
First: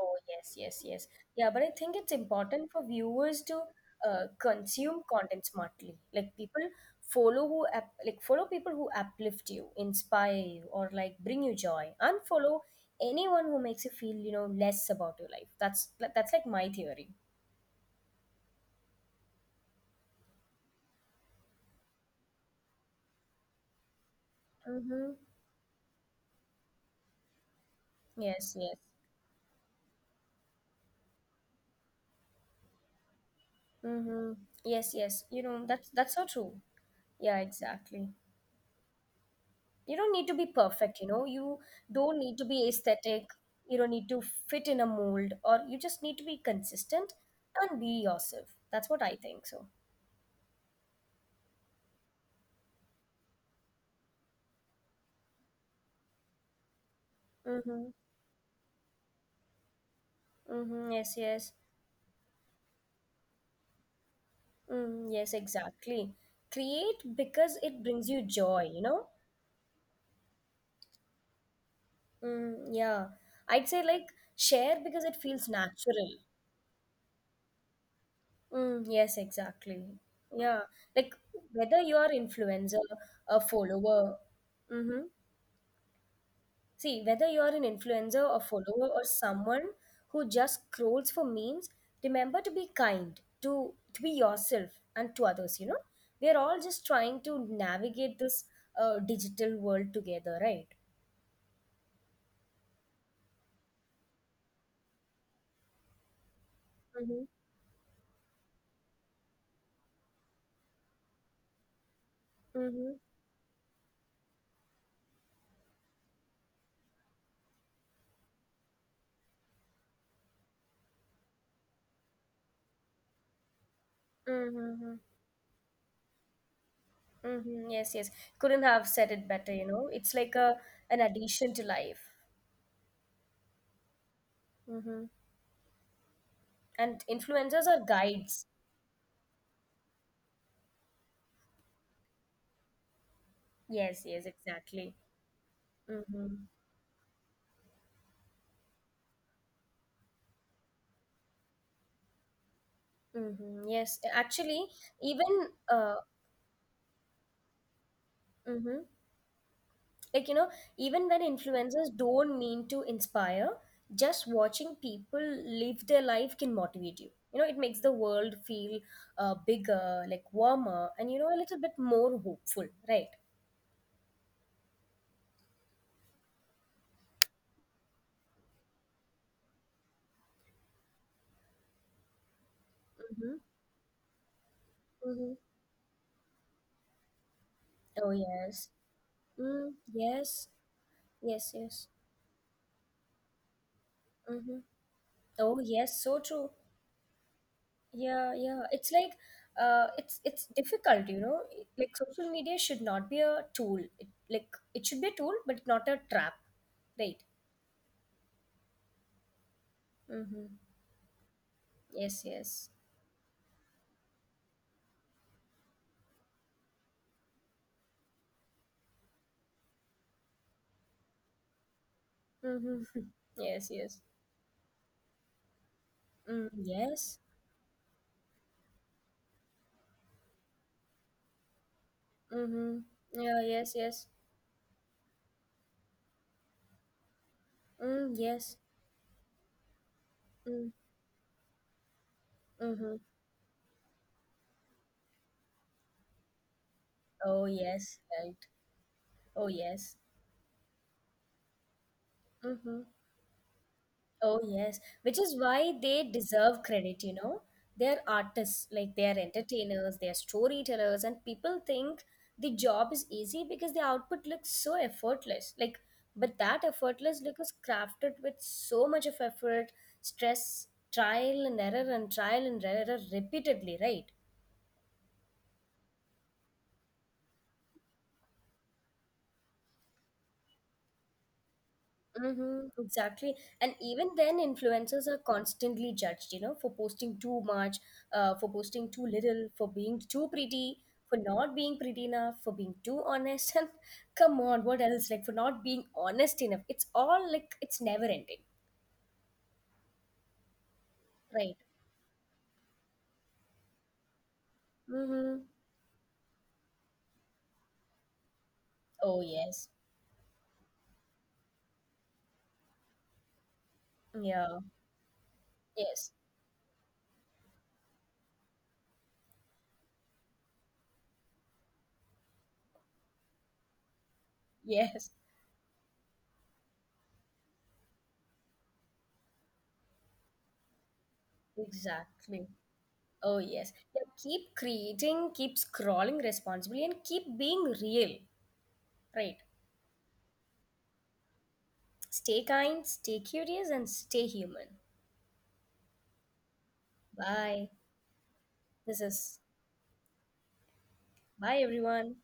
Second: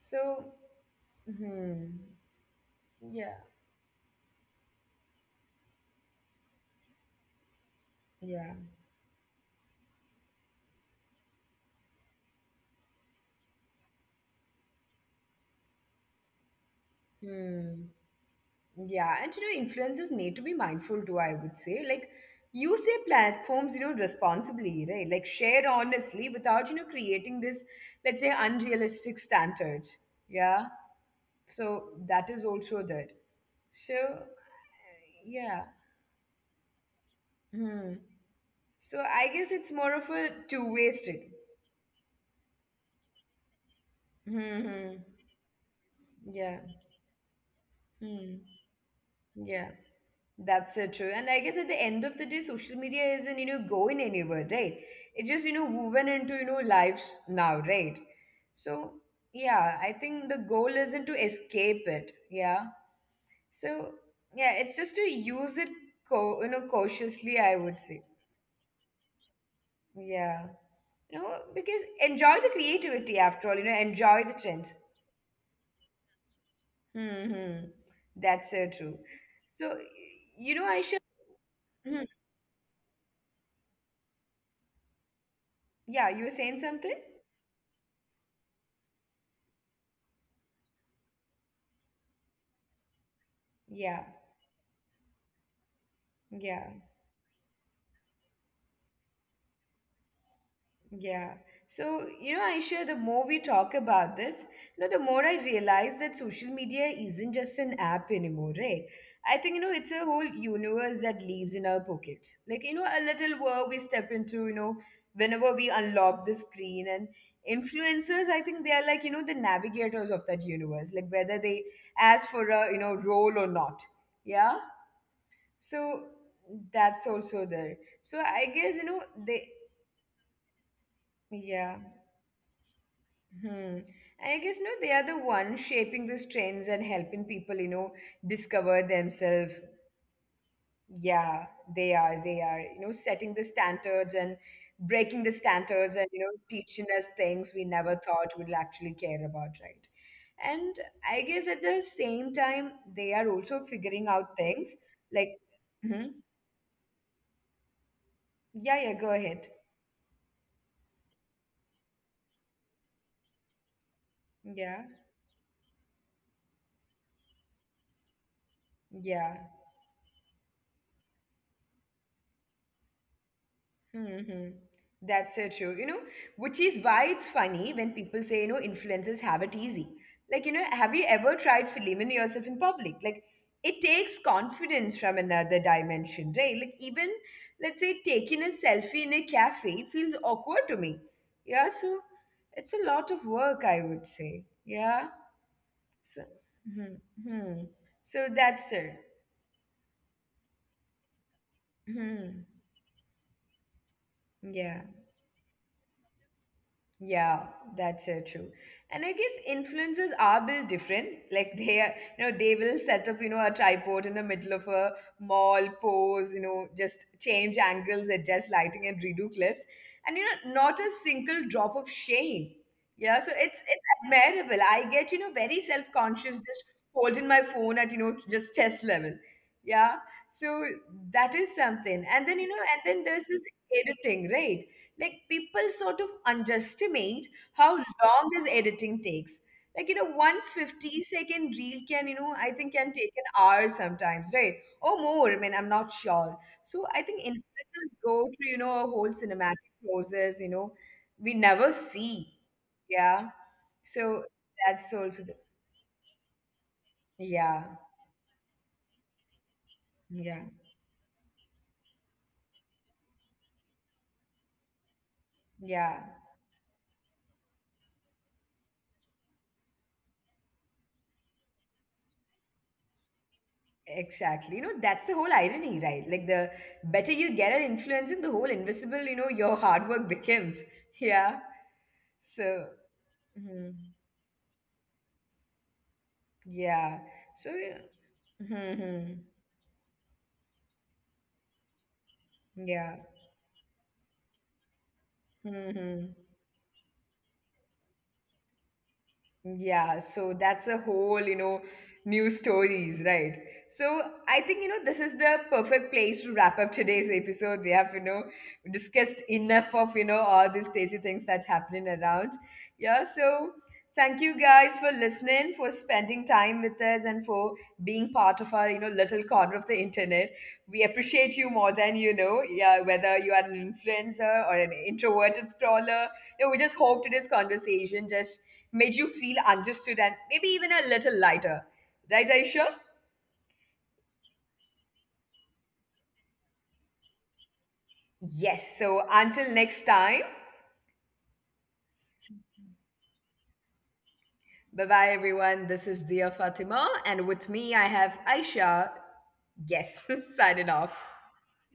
Oh, yes, yes, yes. Yeah, but I hmm. think it's important for Yeah. viewers to uh, consume content smartly. Like people follow who up, like Yeah. follow people who uplift you, inspire you, or like bring you joy. Unfollow anyone who makes you feel, you know, less about your life. That's that's like my theory. Hmm. Yeah, and you know, influencers need to be mindful too, I would say. Like, use their platforms, you know, responsibly, right? Like, Mm-hmm. share honestly without, you know, creating this, let's say, Yes, yes. unrealistic standards. Yeah. So, that is also there. So, Mm-hmm. Yes, yes. yeah. You know, that's that's so true. Yeah, Hmm. exactly. So, I guess it's more of You a don't need to two be way perfect, street. you know. You don't need to be aesthetic. You don't need to Hmm. fit Hmm. in a mold, or you just need to Yeah. be consistent and be Hmm. yourself. That's what I Yeah. think. So That's so true. And I guess at the end of the day, social media isn't, you know, going anywhere, right? It just, you know, woven into, you know, lives now, right? mm-hmm. So, yeah, I think the goal Mm-hmm. isn't to Yes, yes. escape it. Yeah. So, yeah, it's just to Mm, yes, use it, exactly. Co- you know, create cautiously, I because would it say. brings you joy, you know. Yeah. You know, because enjoy the Mm, creativity yeah. after all, you know, I'd say like enjoy the trends. share because it feels natural. Mm-hmm. That's so Mm, true. yes, So, exactly. You yeah, know, I should, like whether you're mhm, influencer, a follower. Mm-hmm. yeah, you were saying something? See, whether you're an influencer, a follower, or someone who just scrolls for memes, remember to be kind, to, Yeah. to be yourself and to others, you know? We're Yeah. all just trying to navigate this uh, digital world together, right? Yeah. So, you know, Aisha, the more we talk about this, you know, the more I realize that social media isn't just Mm-hmm. an app anymore, right? I think, you know, it's a whole universe that lives in our pockets. Like, you know, a little Mm-hmm. world we step into, you know, whenever we unlock the screen. And influencers, I think they are like, you know, the navigators of that universe, like whether they ask for a, you know, role or not. Yeah. Mm-hmm. So that's also there. So I Mm-hmm. guess, you Yes, yes. know, they, Couldn't have said it better, you know? It's like a yeah. an addition to life. Hmm. I guess no, they are the ones Mm-hmm. shaping these trends and helping people, you know, And influencers are discover guides. themselves. Yeah, they are. They are, you know, setting the standards and Yes, yes, breaking the exactly. standards and, you know, teaching us Mm-hmm. things we never thought we'd actually care about, right? And I guess at the same time, they are also figuring out Mm-hmm. things Yes, like, actually, hmm even uh, yeah, yeah, go ahead. mm-hmm. Like, you know, even when influencers don't mean to inspire, Yeah, just watching people live their life can motivate you. You know, it makes the world yeah. feel uh, bigger, like warmer, and, you know, a little bit more hopeful, right? Mm-hmm. That's so true. You know, which is why it's funny when people say, you know, influencers have it easy. Like, you know, have you ever tried filming yourself in public? Like, Mm-hmm. it takes confidence from Mm-hmm. another dimension, right? Like, even, let's say, Oh, taking a yes. selfie in a Mm, cafe feels yes. awkward to me. Yes, Yeah, yes. so it's a lot of work, I would say. Mm-hmm. Yeah. Oh, yes. So So, true. hmm hmm. Yeah, so yeah. that's It's it. like, uh, it's it's difficult, you know. It- Like social media Hmm. should not be a tool. It, like it Yeah. should be a tool, but not a trap, right? Yeah, that's so true. And I guess influencers Mm-hmm. are built different. Like they are, Yes, you know, yes. they will set up, you know, a tripod in the middle of a mall, pose, you know, just change angles, adjust lighting, and redo clips. And you know, not a single drop of shame. Mm-hmm. Yeah, so Yes, it's yes. it's admirable. I get, you know, very Mm, self-conscious just yes. holding my phone at, you know, just chest level. Yeah. So that is something. And then, Mm-hmm. you know, and then Yeah, there's yes, this yes. editing, right? Like people sort of underestimate how Mm, yes. long this editing takes, like, you know, one Mm, fifty-second reel can, you know, I mm-hmm. think can take an hour sometimes, right? Or more, I mean, I'm not sure. So I Oh, think yes, influencers right. go through, you know, a whole Oh, cinematic yes. process, you know, we never see. Mm-hmm. Yeah. Oh, So yes, which that's is also the, why they deserve credit, you know. yeah, They're artists, like they are entertainers, they are yeah, storytellers, and people think the job is easy because the output looks so effortless. Like, yeah. but that effortless look is crafted with so much of effort, stress, trial and error, and trial and error repeatedly, right? Exactly. You know, that's the whole irony, right? Like the better you get at influencing the whole invisible, you know, your hard work becomes. Yeah. Mm-hmm, So, exactly. And even mhm, then, influencers are constantly judged, you know, for posting too yeah. much, So, yeah. uh, for posting too little, hmm for being too pretty, for not being pretty enough, for being too Yeah. honest. And come on, what else? Like, for not being honest hmm enough. It's all like, it's never ending, Yeah, so that's a right? whole, you know, new stories, right? So I think, you know, Mm-hmm. this is the perfect place to wrap up today's episode. We have, you know, Oh, discussed yes. enough of, you know, all these crazy things that's happening around. Yeah, so Yeah. thank you guys for listening, Yes. for spending time with us, and for being part of our, you know, little corner of the internet. We appreciate you more than you know. Yeah, whether you are an influencer or Yes. an introverted scroller, you know, we just hope today's conversation just made you feel understood and maybe even a little lighter, Exactly. right, Aisha? Oh, yes. Yeah, keep creating, keep scrolling responsibly, and keep being real, Yes, right? so until next time, Stay kind, stay curious, and stay human. bye bye everyone. This is Dia Fatima Bye. and with me I have This Aisha. is Yes, signing off. bye, everyone.